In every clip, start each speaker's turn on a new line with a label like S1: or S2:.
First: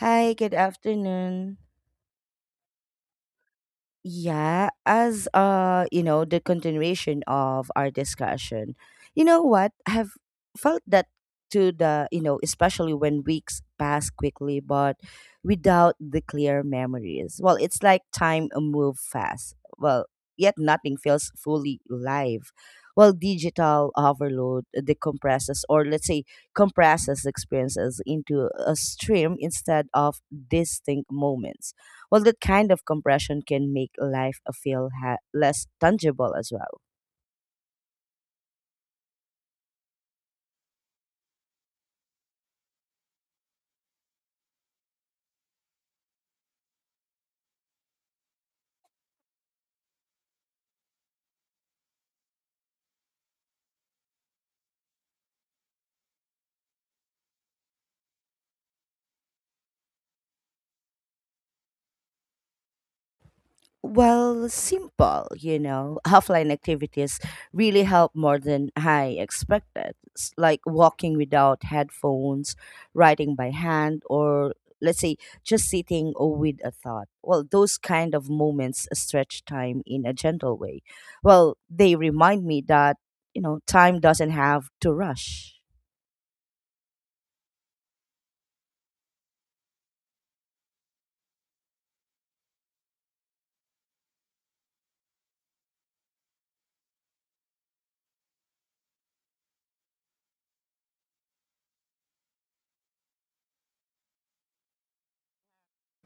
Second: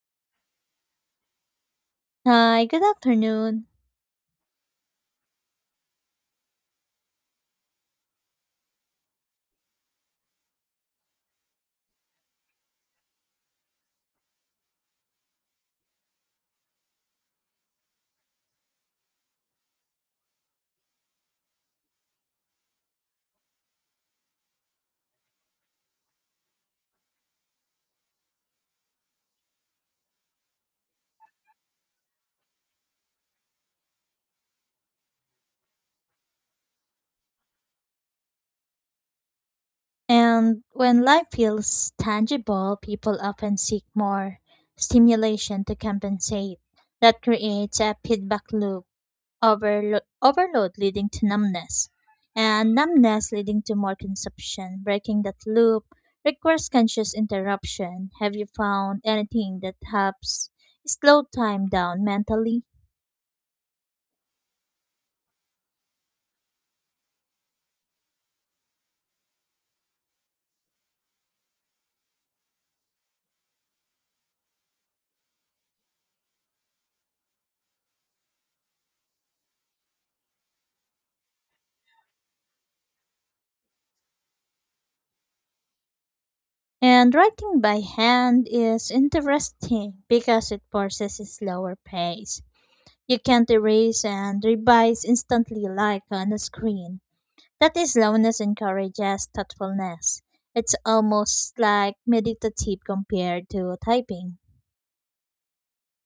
S1: Hi, good afternoon.
S2: Hi, good afternoon.
S1: Yeah, as the continuation of our discussion. You know what? I've felt that to especially when weeks pass quickly but without the clear memories. Well, it's like time move fast. Well, yet nothing feels fully live. Well, digital overload decompresses or let's say compresses experiences into a stream instead of distinct moments, well, that kind of compression can make life feel less tangible as well.
S2: And when life feels tangible, people often seek more stimulation to compensate. That creates a feedback loop, overload leading to numbness, and numbness leading to more consumption. Breaking that loop requires conscious interruption. Have you found anything that helps slow time down mentally?
S1: Well, simple, offline activities really help more than I expected, like walking without headphones, writing by hand, or let's say just sitting with a thought. Well, those kind of moments stretch time in a gentle way. Well, they remind me that, time doesn't have to rush.
S2: And writing by hand is interesting because it forces a slower pace. You can't erase and revise instantly like on a screen. That is slowness encourages thoughtfulness. It's almost like meditative compared to typing.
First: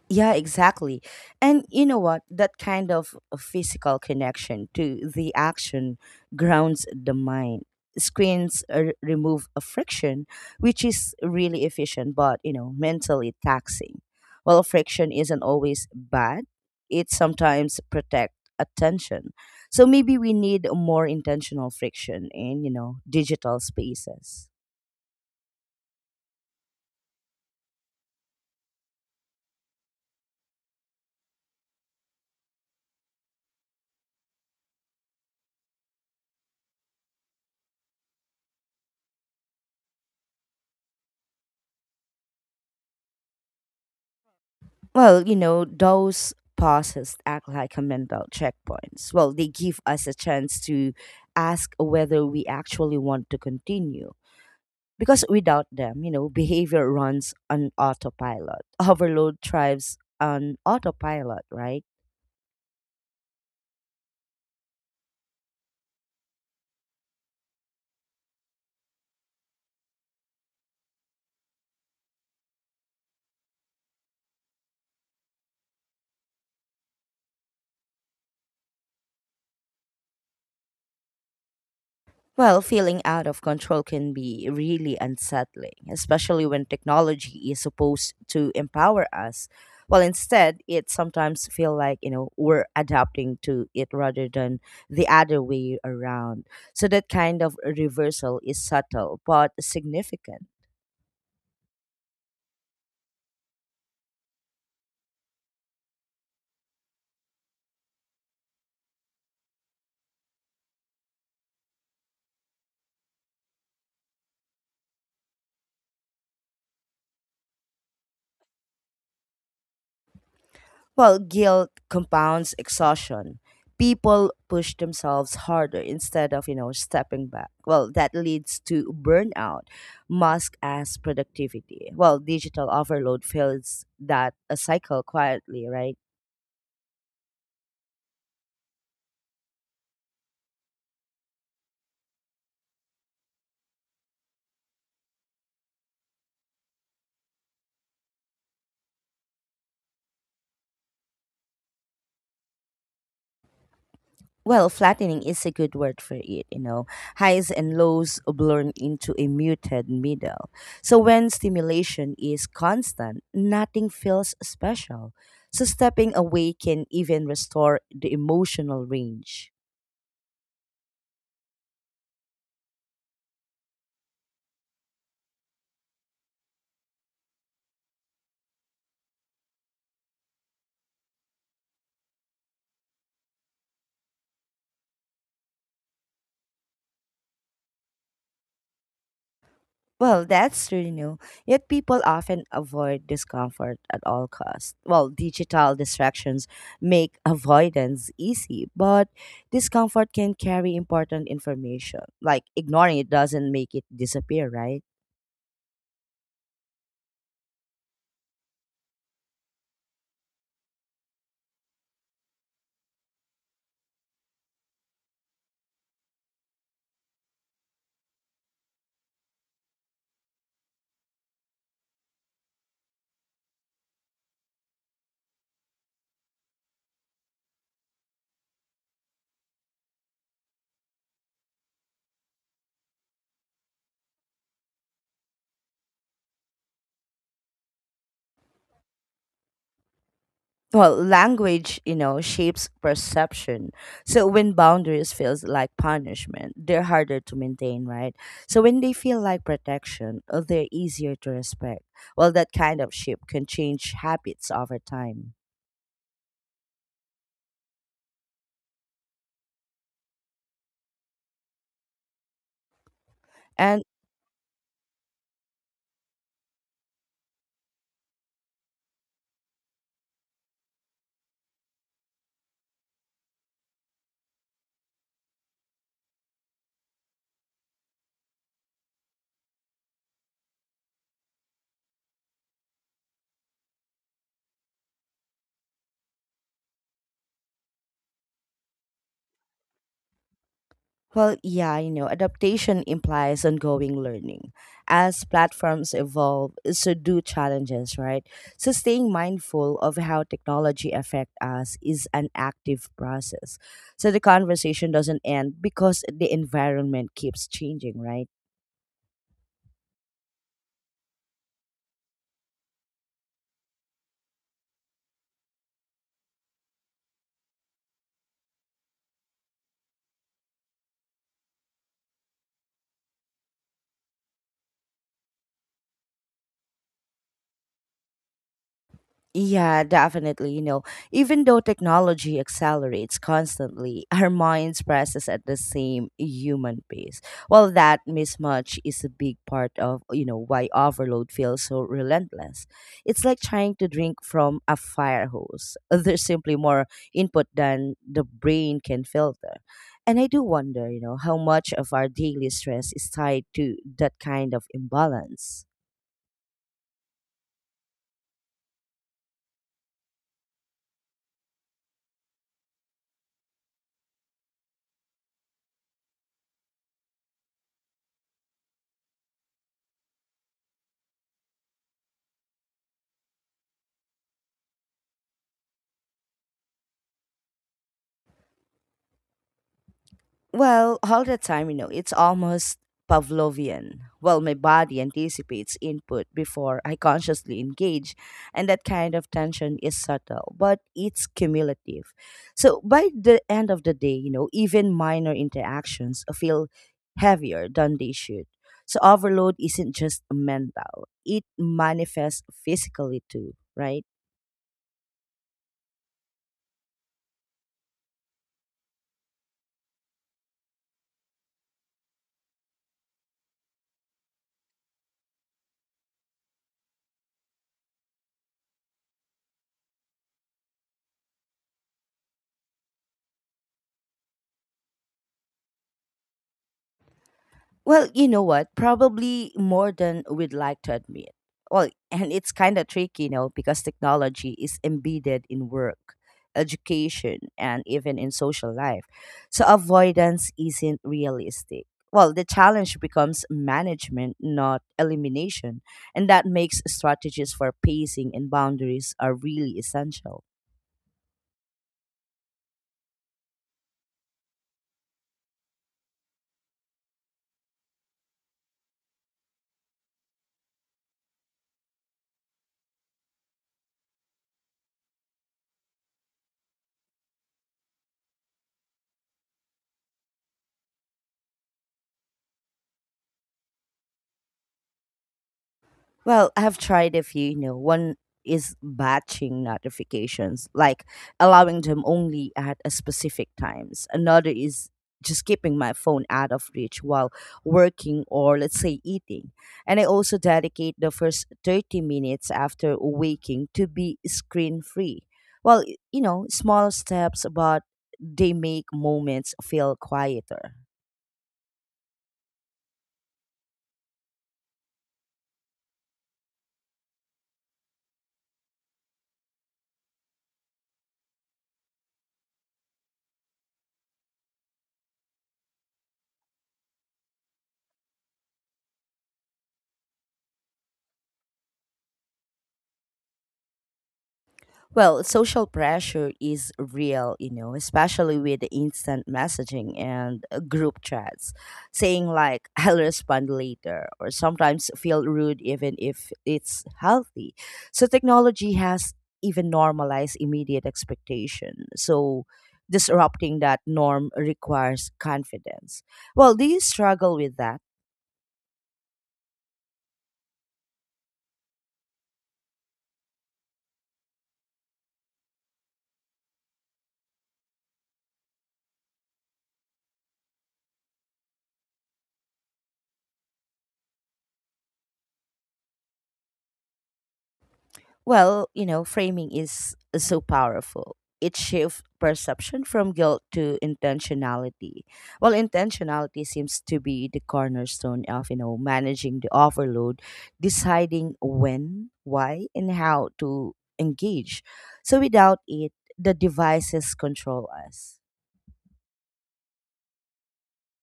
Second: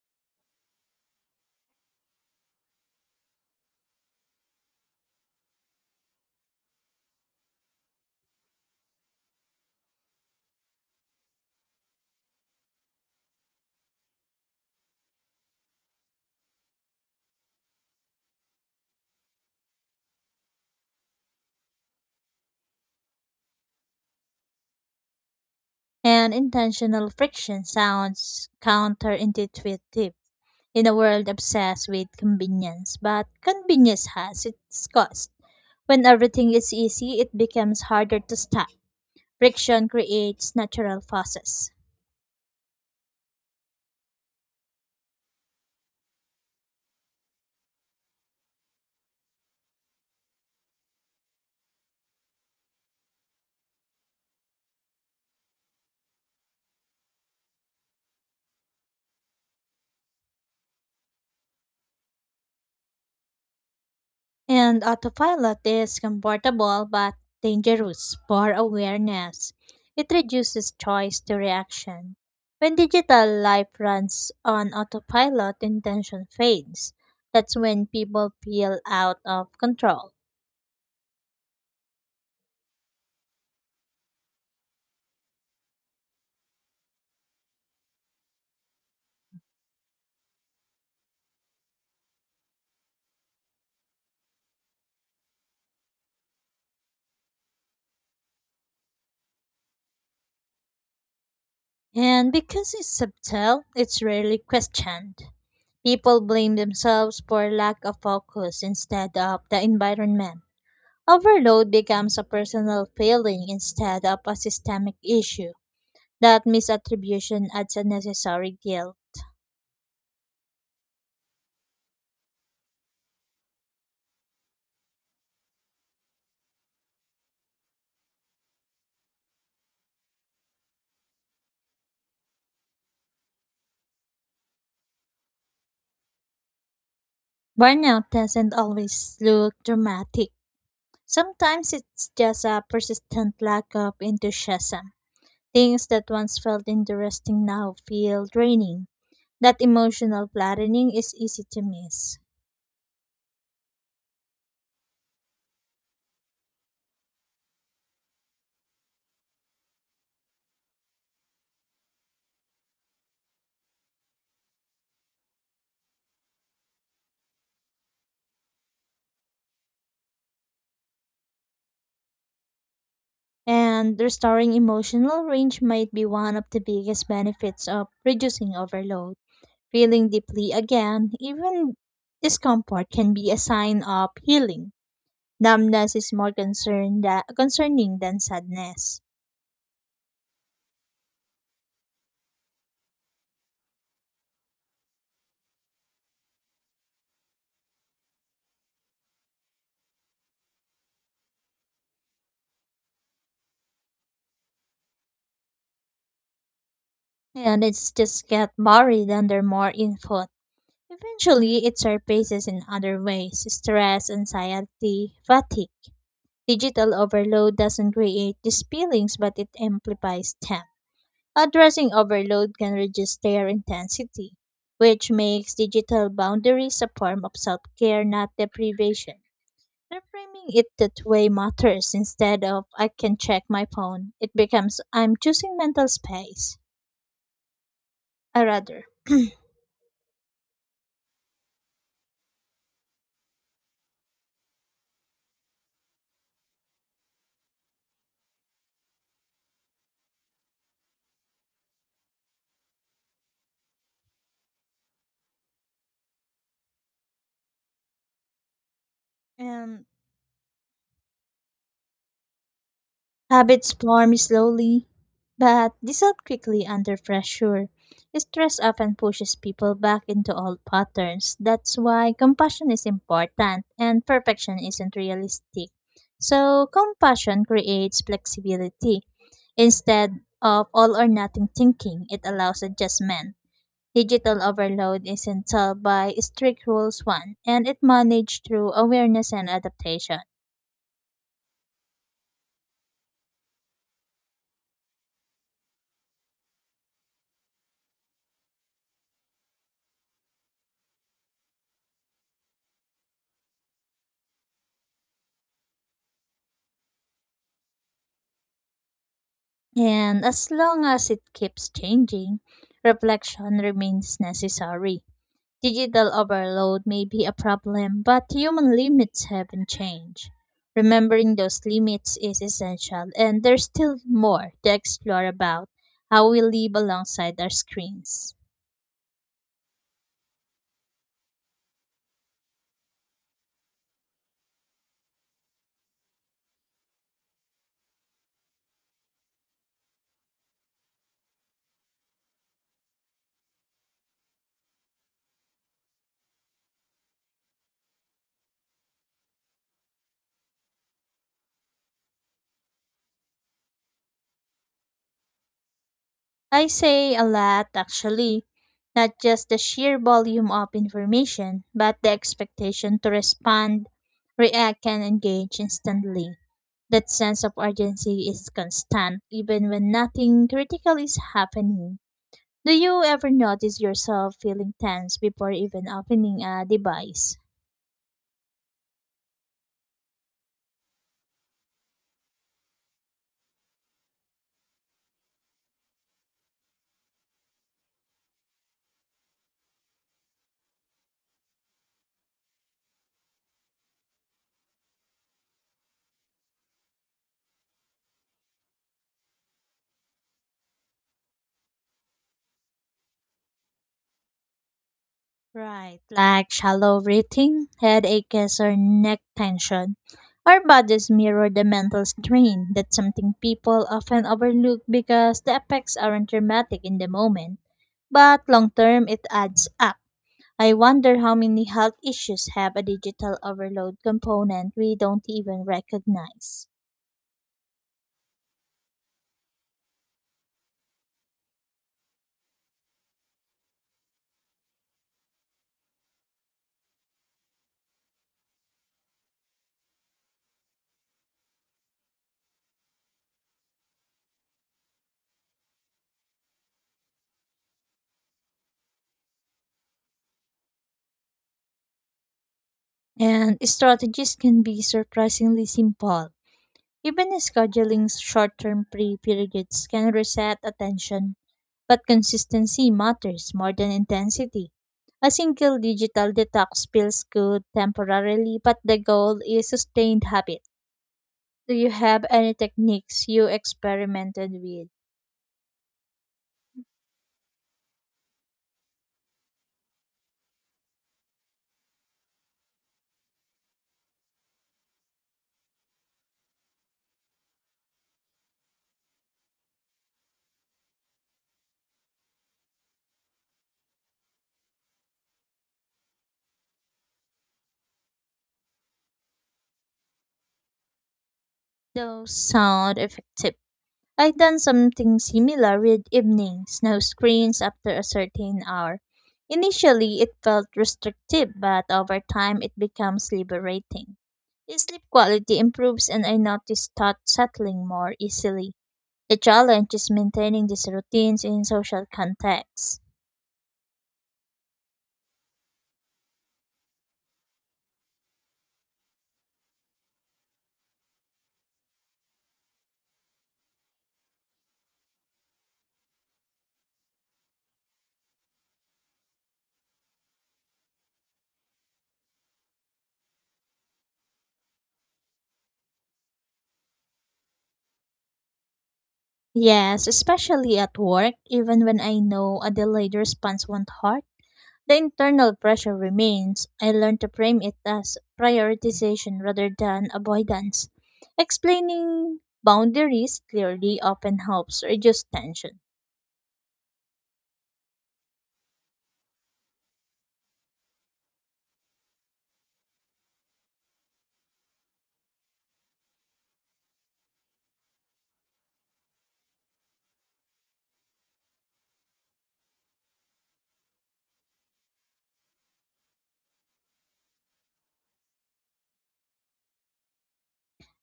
S1: Yeah, exactly. And you know what? That kind of a physical connection to the action grounds the mind. Screens remove a friction, which is really efficient, but mentally taxing. Well, friction isn't always bad. It sometimes protect attention. So maybe we need more intentional friction in, digital spaces.
S2: And intentional friction sounds counterintuitive in a world obsessed with convenience, but convenience has its cost. When everything is easy, it becomes harder to stop. Friction creates natural forces.
S1: Well, those pauses act like a mental checkpoints. Well, they give us a chance to ask whether we actually want to continue. Because without them, behavior runs on autopilot. Overload thrives on autopilot, right?
S2: And autopilot is comfortable but dangerous for awareness. It reduces choice to reaction. When digital life runs on autopilot, intention fades. That's when people feel out of control.
S1: Well, feeling out of control can be really unsettling, especially when technology is supposed to empower us. Well, instead, it sometimes feel like, we're adapting to it rather than the other way around. So that kind of reversal is subtle but significant.
S2: And because it's subtle, it's rarely questioned. People blame themselves for lack of focus instead of the environment. Overload becomes a personal failing instead of a systemic issue. That misattribution adds unnecessary guilt.
S1: Well, guilt compounds exhaustion. People push themselves harder instead of, stepping back. Well, that leads to burnout, mask as productivity. Well, digital overload fills that a cycle quietly, right?
S2: Burnout doesn't always look dramatic. Sometimes it's just a persistent lack of enthusiasm. Things that once felt interesting now feel draining. That emotional flattening is easy to miss.
S1: Well, flattening is a good word for it. Highs and lows blur into a muted middle. So when stimulation is constant, nothing feels special. So stepping away can even restore the emotional range.
S2: And restoring emotional range might be one of the biggest benefits of reducing overload. Feeling deeply again, even discomfort, can be a sign of healing. Numbness is more concerning than sadness.
S1: Well, that's true, you know. Yet people often avoid discomfort at all costs. Well, digital distractions make avoidance easy, but discomfort can carry important information. Like ignoring it doesn't make it disappear, right?
S2: And it's just get buried under more input. Eventually, it surfaces in other ways: stress, anxiety, fatigue. Digital overload doesn't create these feelings, but it amplifies them. Addressing overload can reduce their intensity, which makes digital boundaries a form of self care, not deprivation. Reframing it that way matters. Instead of I can check my phone, it becomes I'm choosing mental space. I rather.
S1: Well, language, shapes perception. So when boundaries feels like punishment, they're harder to maintain, right? So when they feel like protection, they're easier to respect. Well, that kind of shape can change habits over time.
S2: And habits
S1: And
S2: form slowly, but dissolve quickly under pressure. Stress often pushes people back into old patterns. That's why compassion is important and perfection isn't realistic. So, compassion creates flexibility. Instead of all or nothing thinking, it allows adjustment. Digital overload isn't solved by strict rules one, and it managed through awareness and adaptation.
S1: well, yeah, adaptation implies ongoing learning. As platforms evolve, so do challenges, right? So staying mindful of how technology affect us is an active process. So the conversation doesn't end because the environment keeps changing, right?
S2: And as long as it keeps changing, reflection remains necessary. Digital overload may be a problem, but human limits haven't changed. Remembering those limits is essential, and there's still more to explore about how we live alongside our screens.
S1: Yeah, definitely. Even though technology accelerates constantly, our minds process at the same human pace. Well, that mismatch is a big part of, why overload feels so relentless. It's like trying to drink from a fire hose. There's simply more input than the brain can filter. And I do wonder, how much of our daily stress is tied to that kind of imbalance.
S2: I say a lot, actually. Not just the sheer volume of information, but the expectation to respond, react, and engage instantly. That sense of urgency is constant, even when nothing critical is happening. Do you ever notice yourself feeling tense before even opening a device?
S1: Well, all the time, it's almost Pavlovian. Well, my body anticipates input before I consciously engage, and that kind of tension is subtle, but it's cumulative. So by the end of the day, even minor interactions feel heavier than they should. So overload isn't just mental, it manifests physically too, right?
S2: Right, like shallow breathing, head or neck tension. Our bodies mirror the mental strain. That's something people often overlook because the effects aren't dramatic in the moment, but long term it adds up. I wonder how many health issues have a digital overload component we don't even recognize.
S1: Well, you know what? Probably more than we'd like to admit. Well, and it's kind of tricky, because technology is embedded in work, education, and even in social life. So avoidance isn't realistic. Well, the challenge becomes management, not elimination. And that makes strategies for pacing and boundaries are really essential.
S2: And strategies can be surprisingly simple. Even scheduling short term free periods can reset attention, but consistency matters more than intensity. A single digital detox feels good temporarily, but the goal is sustained habit. Do you have any techniques you experimented with?
S1: Well, I've tried a few, one is batching notifications, like allowing them only at a specific times. Another is just keeping my phone out of reach while working or let's say eating. And I also dedicate the first 30 minutes after waking to be screen free. Well, small steps, but they make moments feel quieter.
S2: Those sound effective. I've done something similar with evening snow screens after a certain hour. Initially, it felt restrictive, but over time, it becomes liberating. The sleep quality improves, and I notice thought settling more easily. The challenge is maintaining these routines in social contexts.
S1: Well, social pressure is real, especially with the instant messaging and group chats. Saying like I'll respond later or sometimes feel rude even if it's healthy. So technology has even normalized immediate expectation. So disrupting that norm requires confidence. Well, do you struggle with that?
S2: Yes, especially at work, even when I know a delayed response won't harm. The internal pressure remains. I learned to frame it as prioritization rather than avoidance. Explaining boundaries clearly often helps reduce tension.
S1: Well, framing is so powerful. It shifts perception from guilt to intentionality. Well, intentionality seems to be the cornerstone of, managing the overload, deciding when, why, and how to engage. So without it, the devices control us.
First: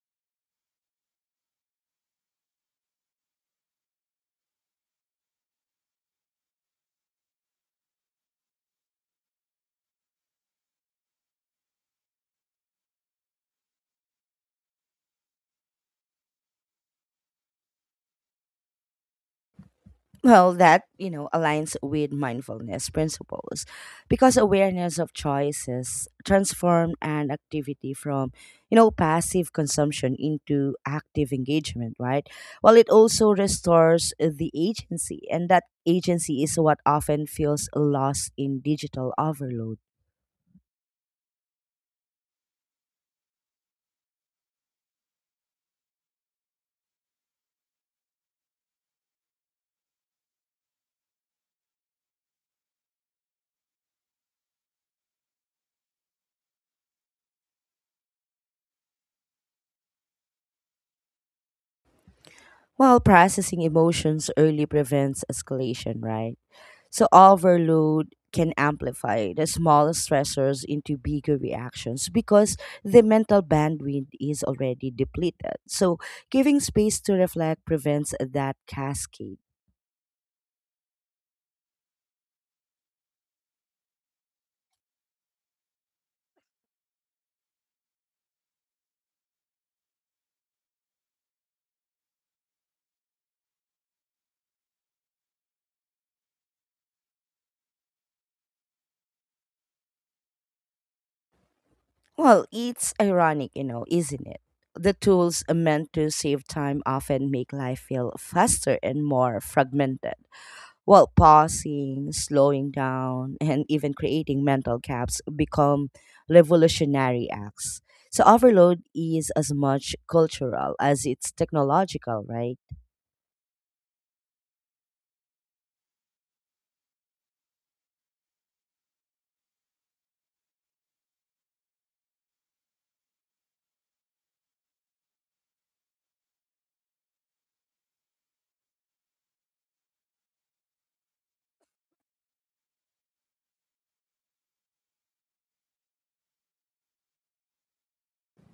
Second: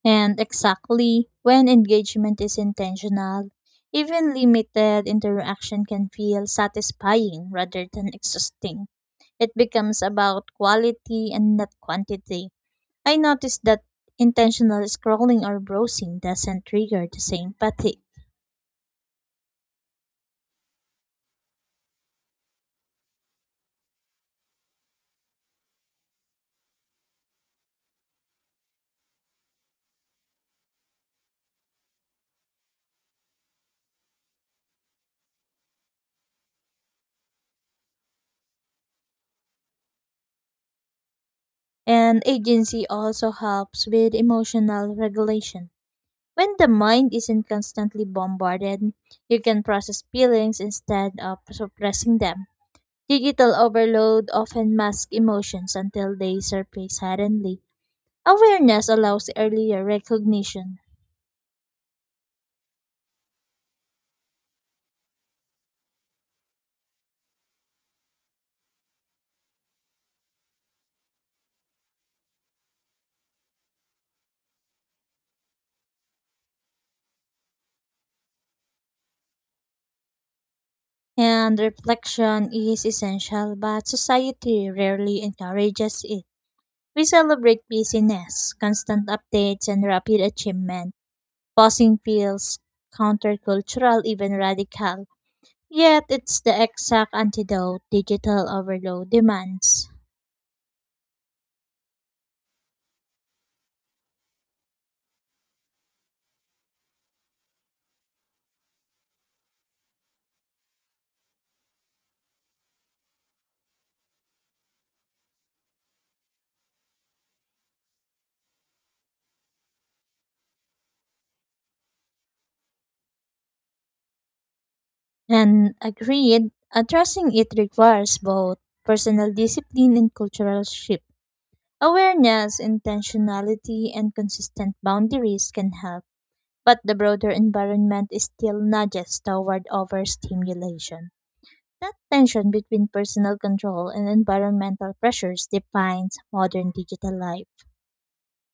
S2: And exactly when engagement is intentional, even limited interaction can feel satisfying rather than exhausting. It becomes about quality and not quantity. I noticed that intentional scrolling or browsing doesn't trigger the same fatigue.
S1: Well, that, aligns with mindfulness principles because awareness of choices transform an activity from, passive consumption into active engagement, right? Well, it also restores the agency, and that agency is what often feels lost in digital overload.
S2: And agency also helps with emotional regulation. When the mind isn't constantly bombarded, you can process feelings instead of suppressing them. Digital overload often masks emotions until they surface suddenly. Awareness allows earlier recognition,
S1: While processing emotions early prevents escalation, right? So overload can amplify the small stressors into bigger reactions because the mental bandwidth is already depleted. So giving space to reflect prevents that cascade.
S2: and reflection is essential, but society rarely encourages it. We celebrate busyness, constant updates, and rapid achievement. Pausing feels countercultural, even radical. Yet it's the exact antidote digital overload demands.
S1: Well, it's ironic, isn't it? The tools meant to save time often make life feel faster and more fragmented. Well, pausing, slowing down, and even creating mental gaps become revolutionary acts. So, overload is as much cultural as it's technological, right?
S2: And agreed, addressing it requires both personal discipline and cultural shift. Awareness, intentionality, and consistent boundaries can help, but the broader environment is still nudges toward overstimulation. That tension between personal control and environmental pressures defines modern digital life.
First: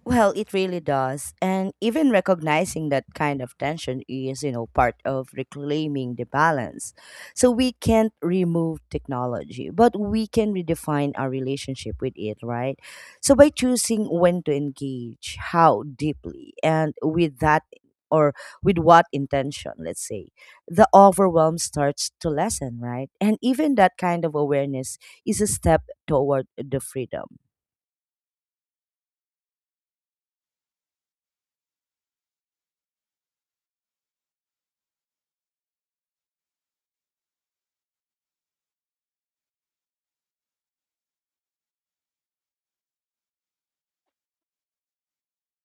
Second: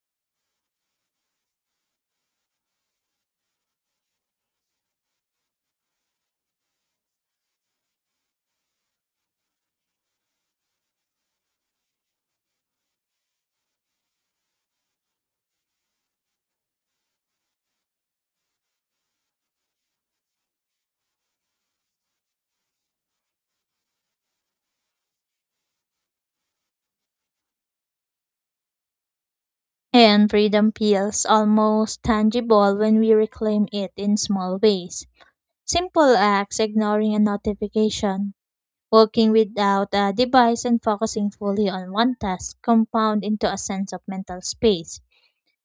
S1: Well, it really does. And even recognizing that kind of tension is, part of reclaiming the balance. So we can't remove technology, but we can redefine our relationship with it, right? So by choosing when to engage, how deeply, and with that or with what intention, let's say, the overwhelm starts to lessen, right? And even that kind of awareness is a step toward the freedom.
S2: And freedom feels almost tangible when we reclaim it in small ways. Simple acts, ignoring a notification, working without a device, and focusing fully on one task compound into a sense of mental space.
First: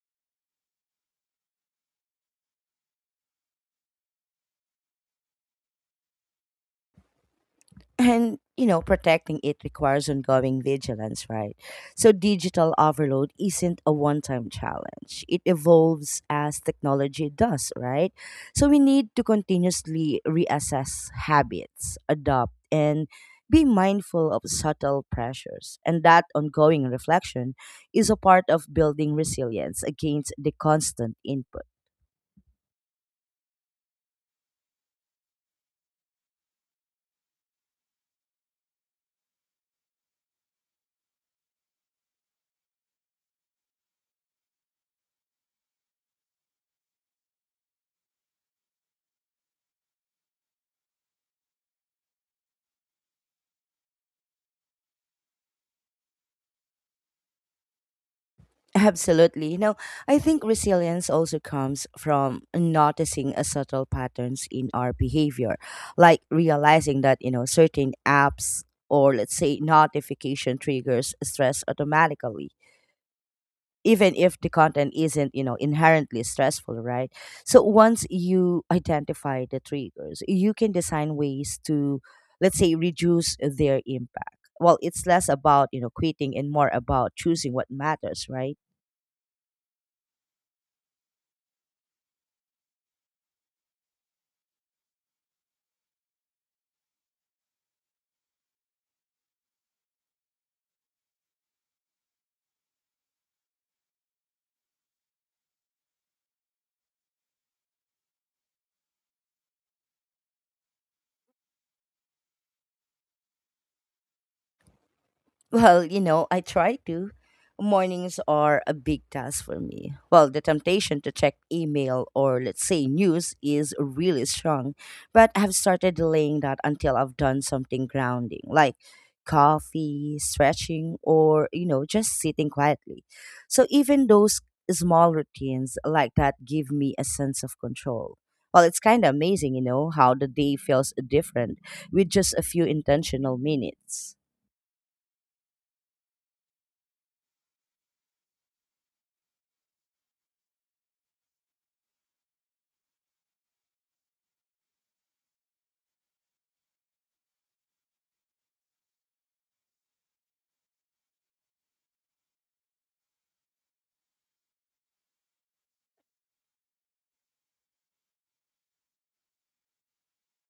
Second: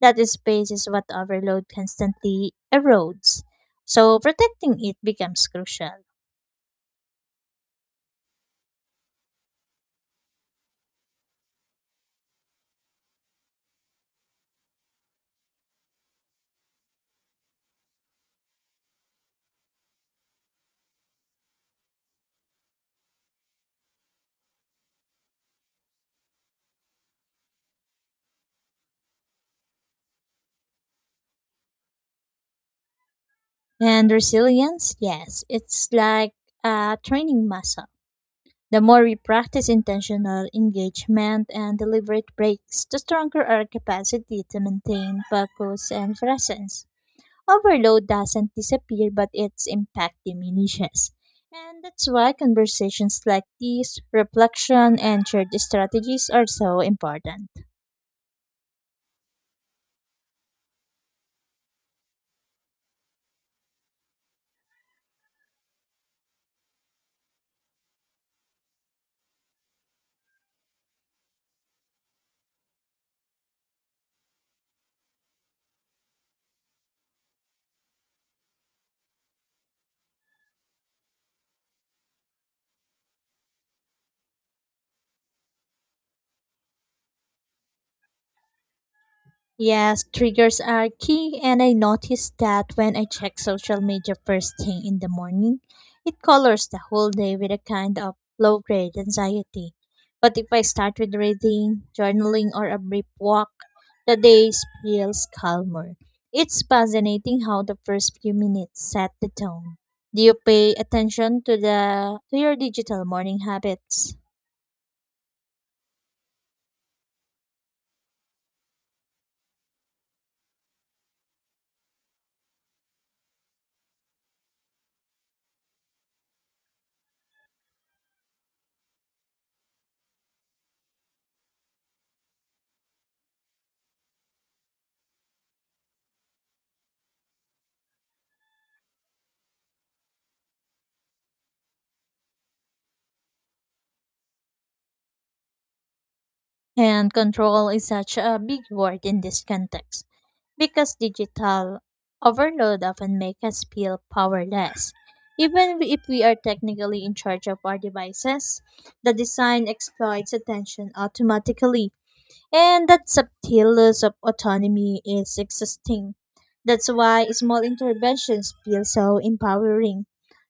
S2: That space is what overload constantly erodes. So protecting it becomes crucial.
S1: And protecting it requires ongoing vigilance, right? So digital overload isn't a one-time challenge, it evolves as technology does, right? So we need to continuously reassess habits, adopt, and be mindful of subtle pressures, and that ongoing reflection is a part of building resilience against the constant input.
S2: And resilience, yes, it's like a training muscle. The more we practice intentional engagement and deliberate breaks, the stronger our capacity to maintain focus and presence. Overload doesn't disappear, but its impact diminishes. And that's why conversations like these, reflection, and shared strategies are so important.
S1: Absolutely. I think resilience also comes from noticing a subtle patterns in our behavior, like realizing that, certain apps or let's say notification triggers stress automatically even if the content isn't inherently stressful, right? So once you identify the triggers you can design ways to let's say reduce their impact. Well, it's less about quitting and more about choosing what matters, right?
S2: Yes, triggers are key, and I noticed that when I check social media first thing in the morning, it colors the whole day with a kind of low grade anxiety. But if I start with reading, journaling, or a brief walk, the day feels calmer. It's fascinating how the first few minutes set the tone. Do you pay attention to the to your digital morning habits?
S1: Well, I try to. Mornings are a big task for me. Well, the temptation to check email or, let's say, news is really strong, but I've started delaying that until I've done something grounding, like coffee, stretching, or, just sitting quietly. So even those small routines like that give me a sense of control. Well, it's kind of amazing, how the day feels different with just a few intentional minutes.
S2: And control is such a big word in this context because digital overload often make us feel powerless. Even if we are technically in charge of our devices, the design exploits attention automatically, and that subtle loss of autonomy is exhausting. That's why small interventions feel so empowering.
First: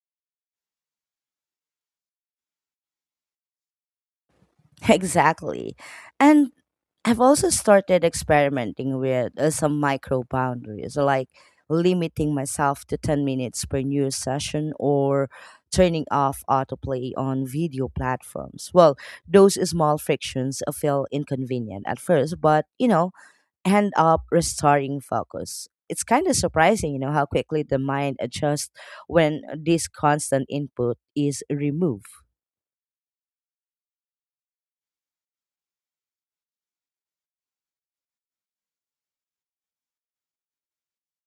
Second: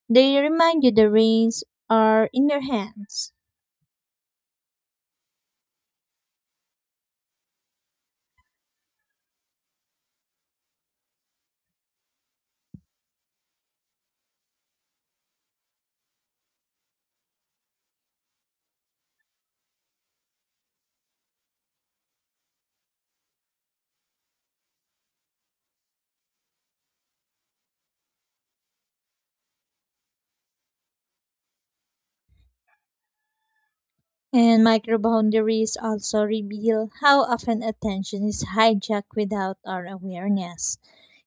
S2: They remind you the reins are in your hands.
S1: Exactly. And I've also started experimenting with some micro boundaries, like limiting myself to 10 minutes per news session or turning off autoplay on video platforms. Well, those small frictions feel inconvenient at first, but end up restoring focus. It's kind of surprising, how quickly the mind adjusts when this constant input is removed.
S2: And microboundaries also reveal how often attention is hijacked without our awareness.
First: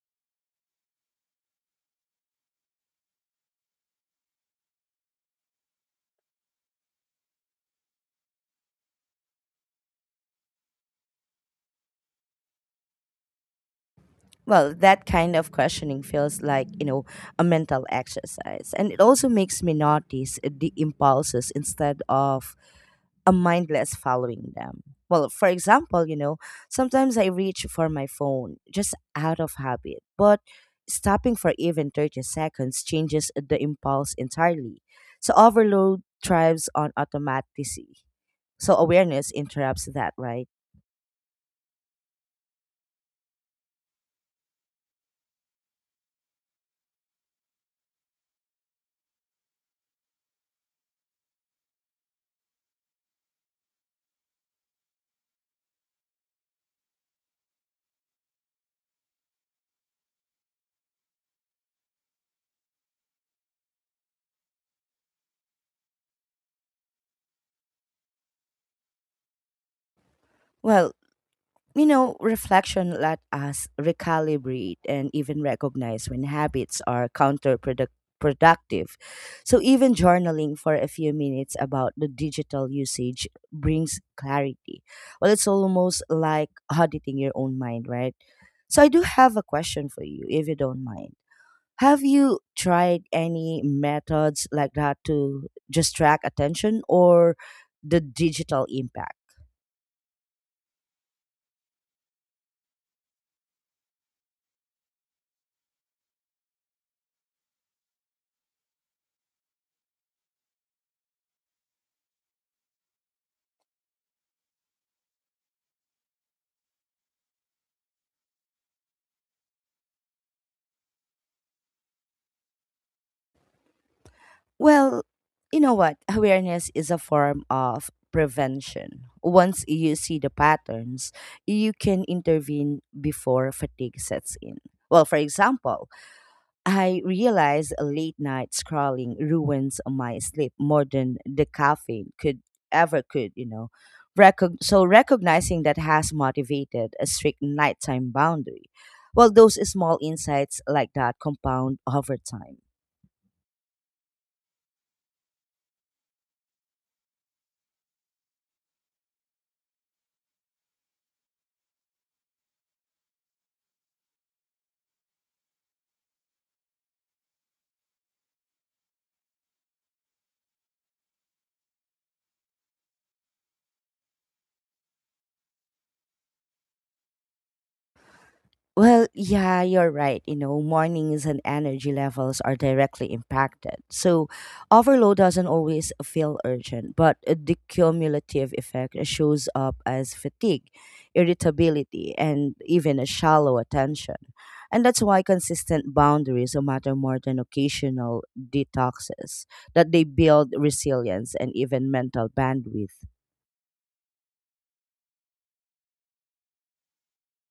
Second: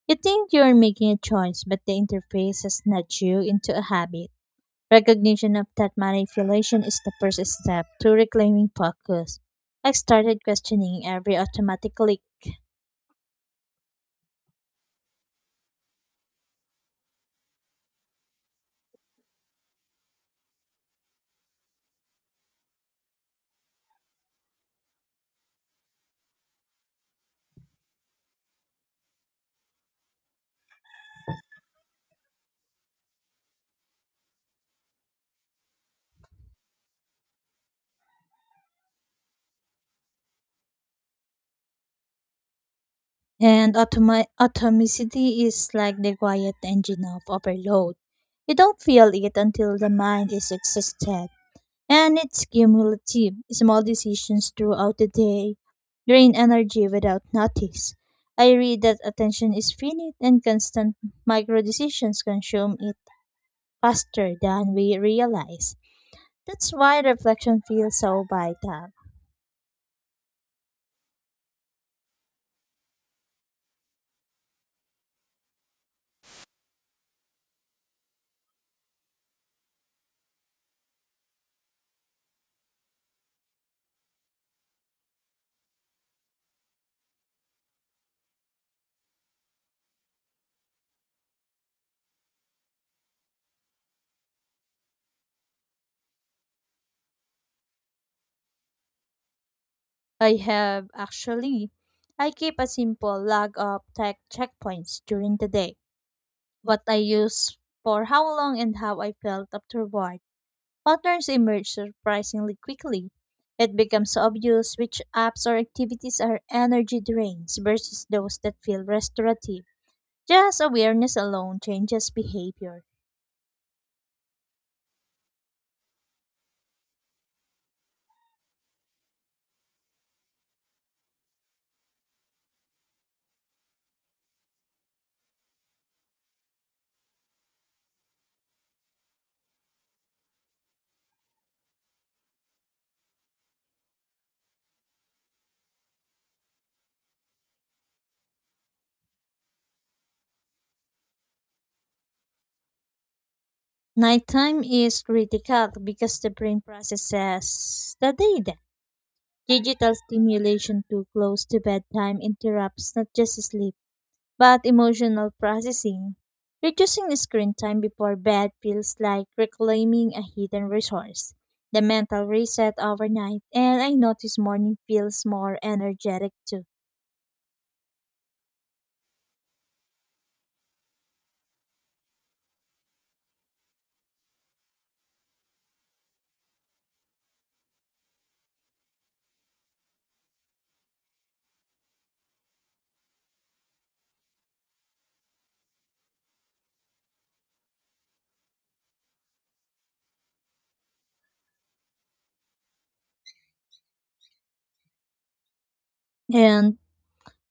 S2: You think you're making a choice, but the interface has nudged you into a habit. Recognition of that manipulation is the first step to reclaiming focus. I started questioning every automatic click,
S1: Well, that kind of questioning feels like, a mental exercise. And it also makes me notice the impulses instead of a mindless following them. Well, for example, sometimes I reach for my phone just out of habit, but stopping for even 30 seconds changes the impulse entirely. So overload thrives on automaticity. So awareness interrupts that, right?
S2: and automaticity is like the quiet engine of overload. You don't feel it until the mind is exhausted. And it's cumulative. Small decisions throughout the day drain energy without notice. I read that attention is finite and constant micro decisions consume it faster than we realize. That's why reflection feels so vital.
S1: Well, reflection let us recalibrate and even recognize when habits are counterproductive. So, even journaling for a few minutes about the digital usage brings clarity. Well, it's almost like auditing your own mind, right? So, I do have a question for you, if you don't mind. Have you tried any methods like that to just track attention or the digital impact?
S2: I have, actually. I keep a simple log of tech checkpoints during the day, what I use for how long and how I felt afterward. Patterns emerge surprisingly quickly. It becomes obvious which apps or activities are energy drains versus those that feel restorative. Just awareness alone changes behavior.
S1: Well, you know what? Awareness is a form of prevention. Once you see the patterns, you can intervene before fatigue sets in. Well, for example, I realize late night scrolling ruins my sleep more than the caffeine could ever could. So recognizing that has motivated a strict nighttime boundary. Well, those small insights like that compound over time.
S2: Nighttime is critical because the brain processes the data. Digital stimulation too close to bedtime interrupts not just sleep but emotional processing. Reducing screen time before bed feels like reclaiming a hidden resource. The mental reset overnight, and I notice morning feels more energetic too.
S1: Well, yeah, you're right. Mornings and energy levels are directly impacted. So, overload doesn't always feel urgent, but the cumulative effect shows up as fatigue, irritability, and even a shallow attention. And that's why consistent boundaries matter more than occasional detoxes, that they build resilience and even mental bandwidth.
S2: And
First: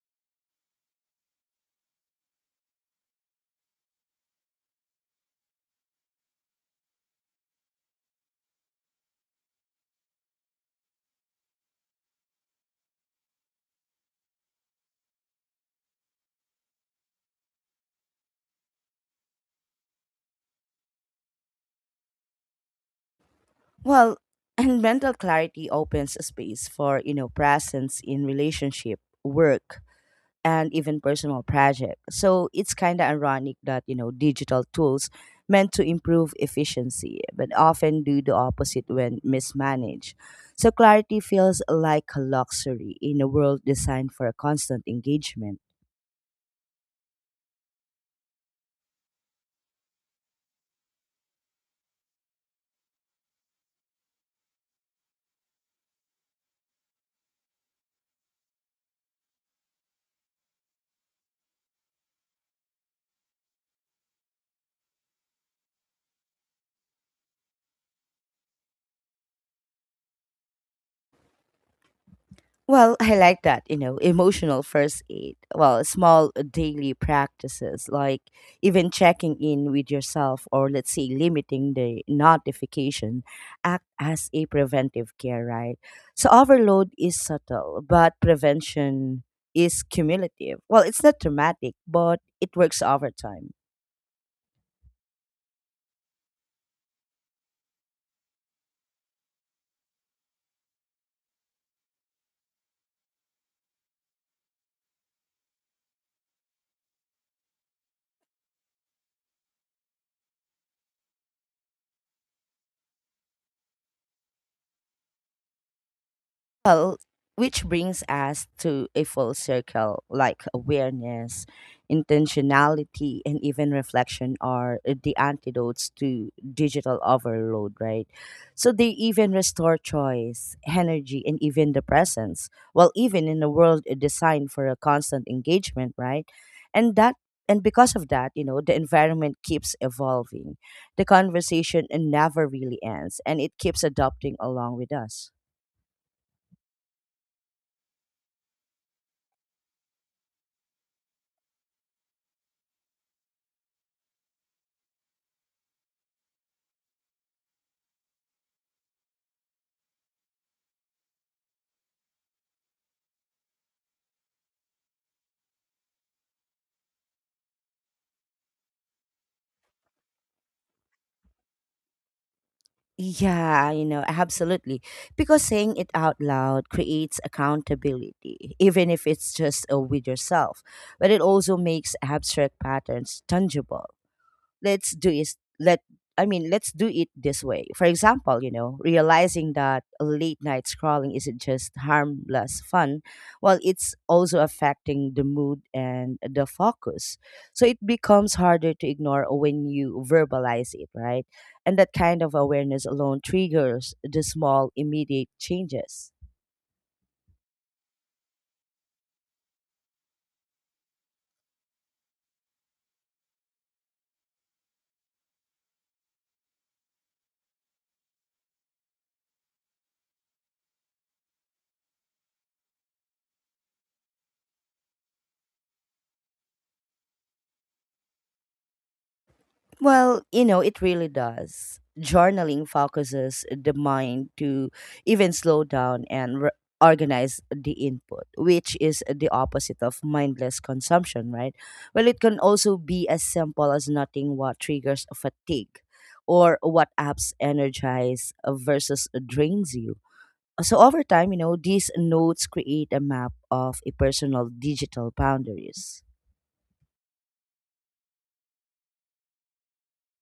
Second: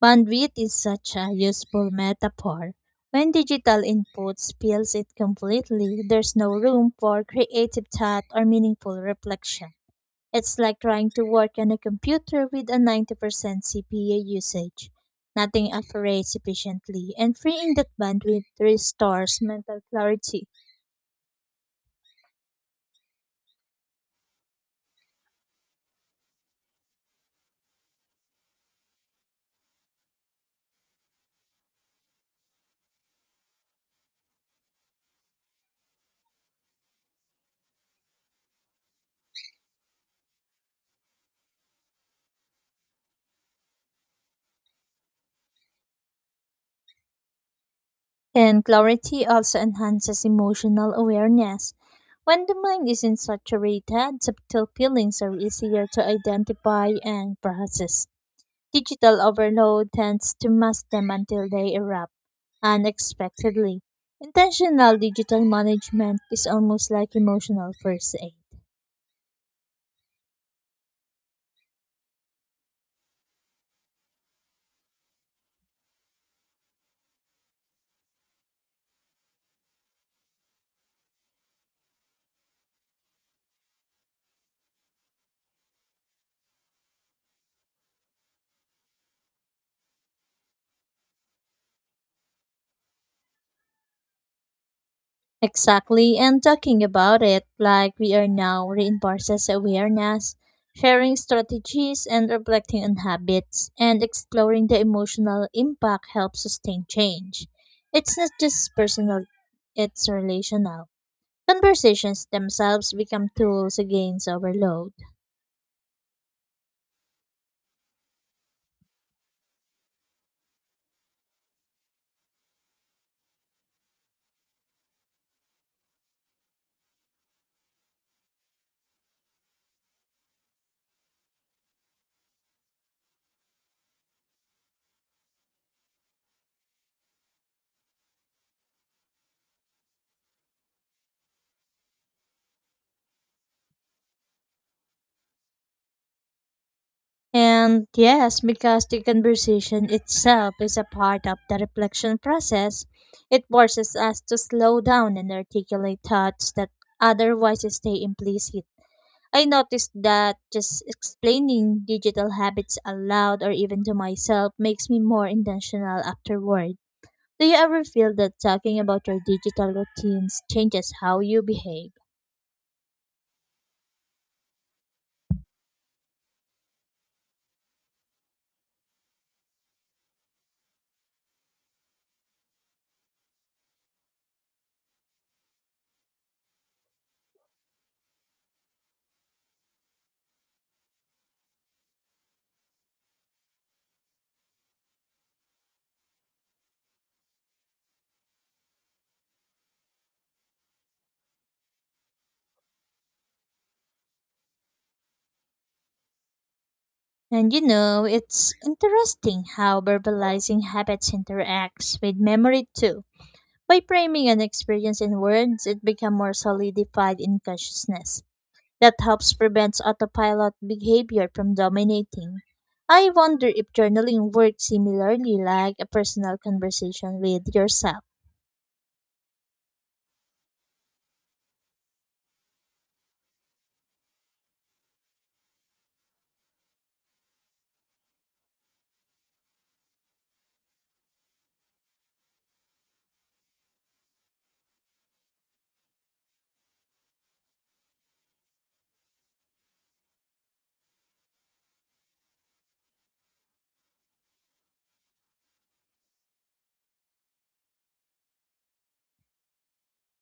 S2: bandwidth is such a useful metaphor. When digital input spills it completely, there's no room for creative thought or meaningful reflection. It's like trying to work on a computer with a 90% CPU usage. Nothing operates efficiently, and freeing that bandwidth restores mental clarity.
S1: Well, and mental clarity opens a space for, presence in relationship, work, and even personal project. So it's kind of ironic that, digital tools meant to improve efficiency, but often do the opposite when mismanaged. So clarity feels like a luxury in a world designed for constant engagement.
S2: And clarity also enhances emotional awareness. When the mind isn't saturated, subtle feelings are easier to identify and process. Digital overload tends to mask them until they erupt unexpectedly. Intentional digital management is almost like emotional first aid.
S1: Well, I like that, you know, emotional first aid. Well, small daily practices like even checking in with yourself or let's say limiting the notification act as a preventive care, right? So overload is subtle, but prevention is cumulative. Well, it's not dramatic, but it works over time.
S2: Exactly, and talking about it like we are now reinforces awareness, sharing strategies, and reflecting on habits, and exploring the emotional impact helps sustain change. It's not just personal, it's relational. Conversations themselves become tools against overload.
S1: Well, which brings us to a full circle like awareness, intentionality, and even reflection are the antidotes to digital overload, right? So they even restore choice, energy, and even the presence. Well, even in a world designed for a constant engagement, right? And that and because of that, you know, the environment keeps evolving, the conversation never really ends and it keeps adopting along with us.
S2: And yes, because the conversation itself is a part of the reflection process, it forces us to slow down and articulate thoughts that otherwise stay implicit. I noticed that just explaining digital habits aloud or even to myself makes me more intentional afterward. Do you ever feel that talking about your digital routines changes how you behave?
S1: Yeah, you know, absolutely. Because saying it out loud creates accountability, even if it's just with yourself, but it also makes abstract patterns tangible. Let's do is let I mean Let's do it this way. For example, you know, realizing that late night scrolling isn't just harmless fun, well it's also affecting the mood and the focus. So it becomes harder to ignore when you verbalize it, right? And that kind of awareness alone triggers the small immediate changes.
S2: And you know, it's interesting how verbalizing habits interacts with memory too. By framing an experience in words, it becomes more solidified in consciousness. That helps prevent autopilot behavior from dominating. I wonder if journaling works similarly, like a personal conversation with yourself.
S1: Well, you know, it really does. Journaling focuses the mind to even slow down and organize the input, which is the opposite of mindless consumption, right? Well, it can also be as simple as noting what triggers fatigue or what apps energize versus drains you. So over time, you know, these notes create a map of a personal digital boundaries.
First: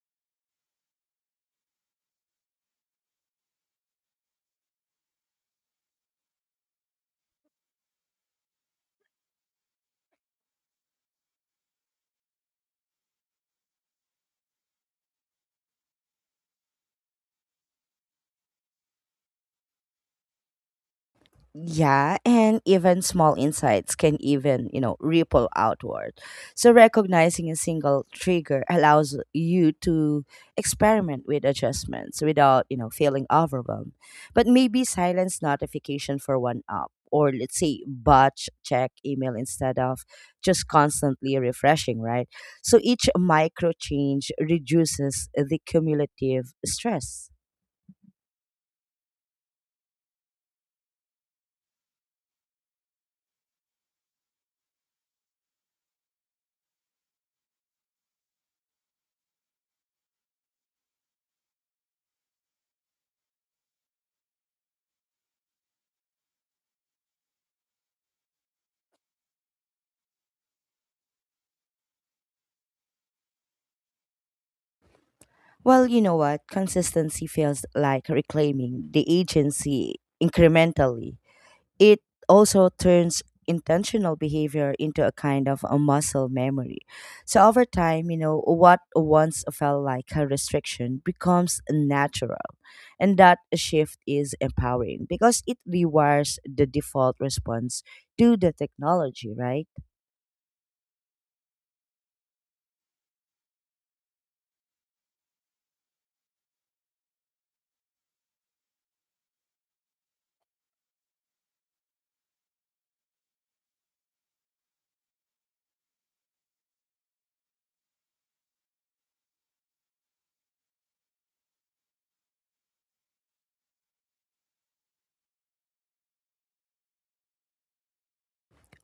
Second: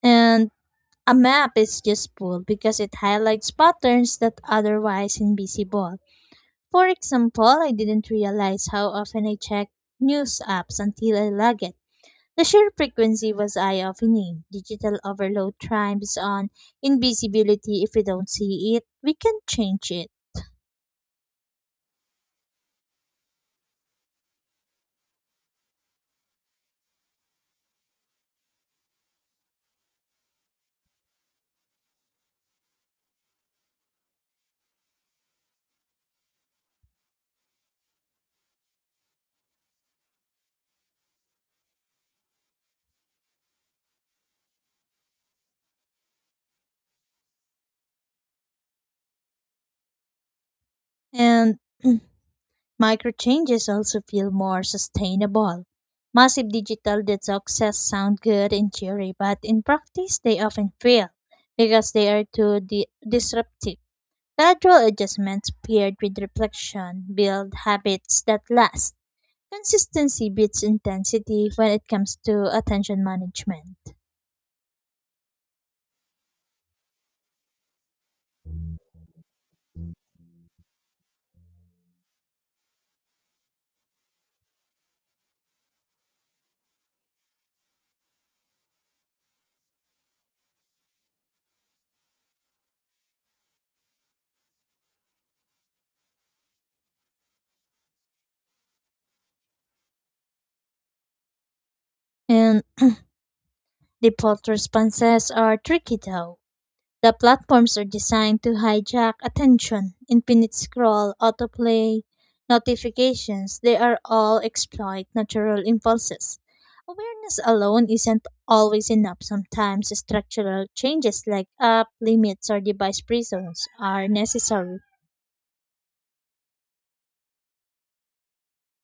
S2: And a map is useful because it highlights patterns that otherwise invisible. For example, I didn't realize how often I check news apps until I log it. The sheer frequency was eye-opening. Digital overload thrives on invisibility. If we don't see it, we can change it.
S1: Yeah, and even small insights can even, you know, ripple outward. So recognizing a single trigger allows you to experiment with adjustments without, you know, feeling overwhelmed. But maybe silence notification for one app, or let's say batch check email instead of just constantly refreshing, right? So each micro change reduces the cumulative stress.
S2: And micro changes also feel more sustainable. Massive digital detoxes sound good in theory, but in practice they often fail because they are too disruptive. Gradual adjustments paired with reflection build habits that last. Consistency beats intensity when it comes to attention management.
S1: Well, you know what? Consistency feels like reclaiming the agency incrementally. It also turns intentional behavior into a kind of a muscle memory. So over time, you know, what once felt like a restriction becomes natural. And that shift is empowering because it rewires the default response to the technology, right?
S2: And default responses are tricky though. The platforms are designed to hijack attention, infinite scroll, autoplay, notifications, they are all exploit natural impulses. Awareness alone isn't always enough. Sometimes structural changes like app limits or device prisons are necessary.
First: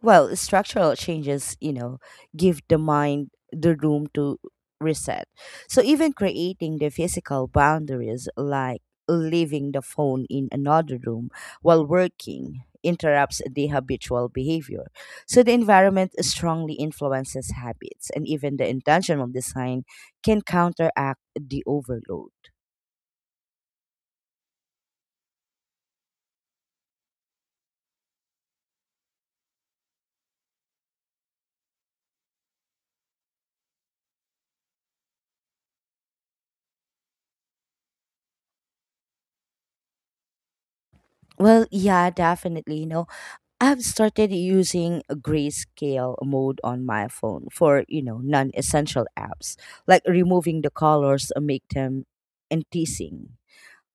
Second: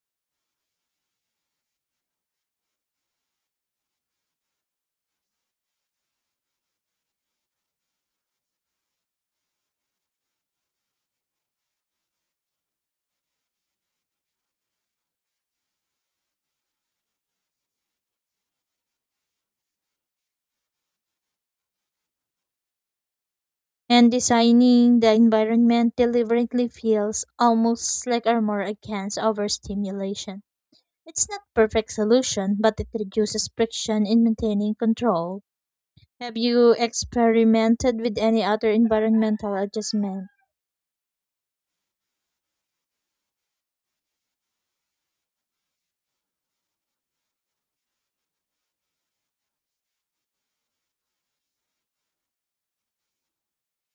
S1: Well, structural changes, you know, give the mind the room to reset. So even creating the physical boundaries like leaving the phone in another room while working interrupts the habitual behavior. So the environment strongly influences habits and even the intentional design can counteract the overload.
S2: And designing the environment deliberately feels almost like armor against overstimulation. It's not perfect solution, but it reduces friction in maintaining control. Have you experimented with any other environmental adjustment?
S1: Well, yeah, definitely. You know, I've started using a grayscale mode on my phone for, you know, non-essential apps, like removing the colors and make them enticing.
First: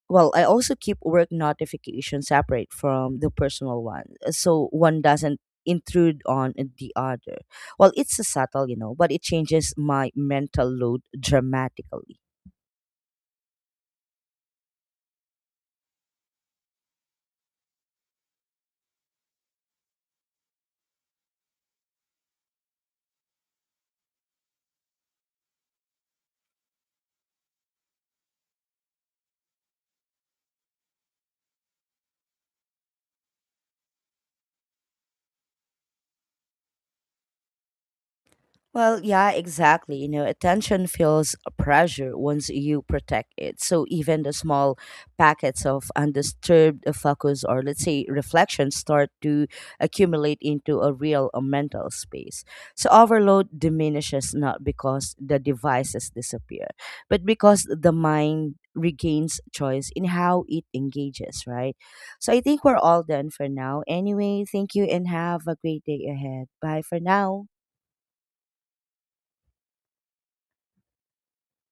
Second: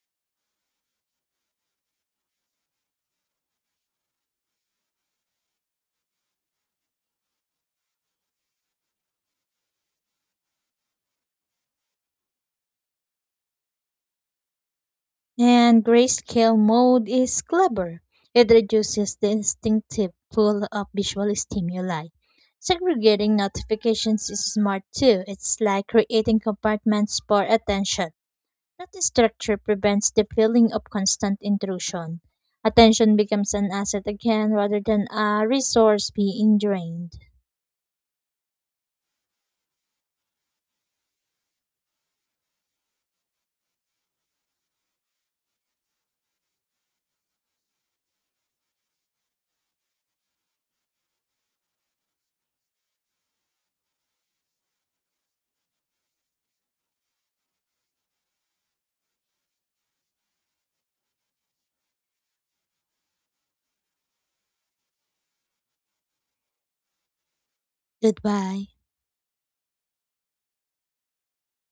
S1: Well, I also keep work notifications separate from the personal one, so one doesn't intrude on the other. Well, it's a subtle, you know, but it changes my mental load dramatically.
S2: And grayscale mode is clever. It reduces the instinctive pull of visual stimuli. Segregating notifications is smart too. It's like creating compartments for attention. That structure prevents the feeling of constant intrusion. Attention becomes an asset again rather than a resource being drained.
S1: Well, yeah, exactly. You know, attention feels a pressure once you protect it. So even the small packets of undisturbed focus or let's say reflection start to accumulate into a real mental space. So overload diminishes not because the devices disappear, but because the mind regains choice in how it engages, right? So I think we're all done for now. Anyway, thank you and have a great day ahead. Bye for now.
S2: Goodbye.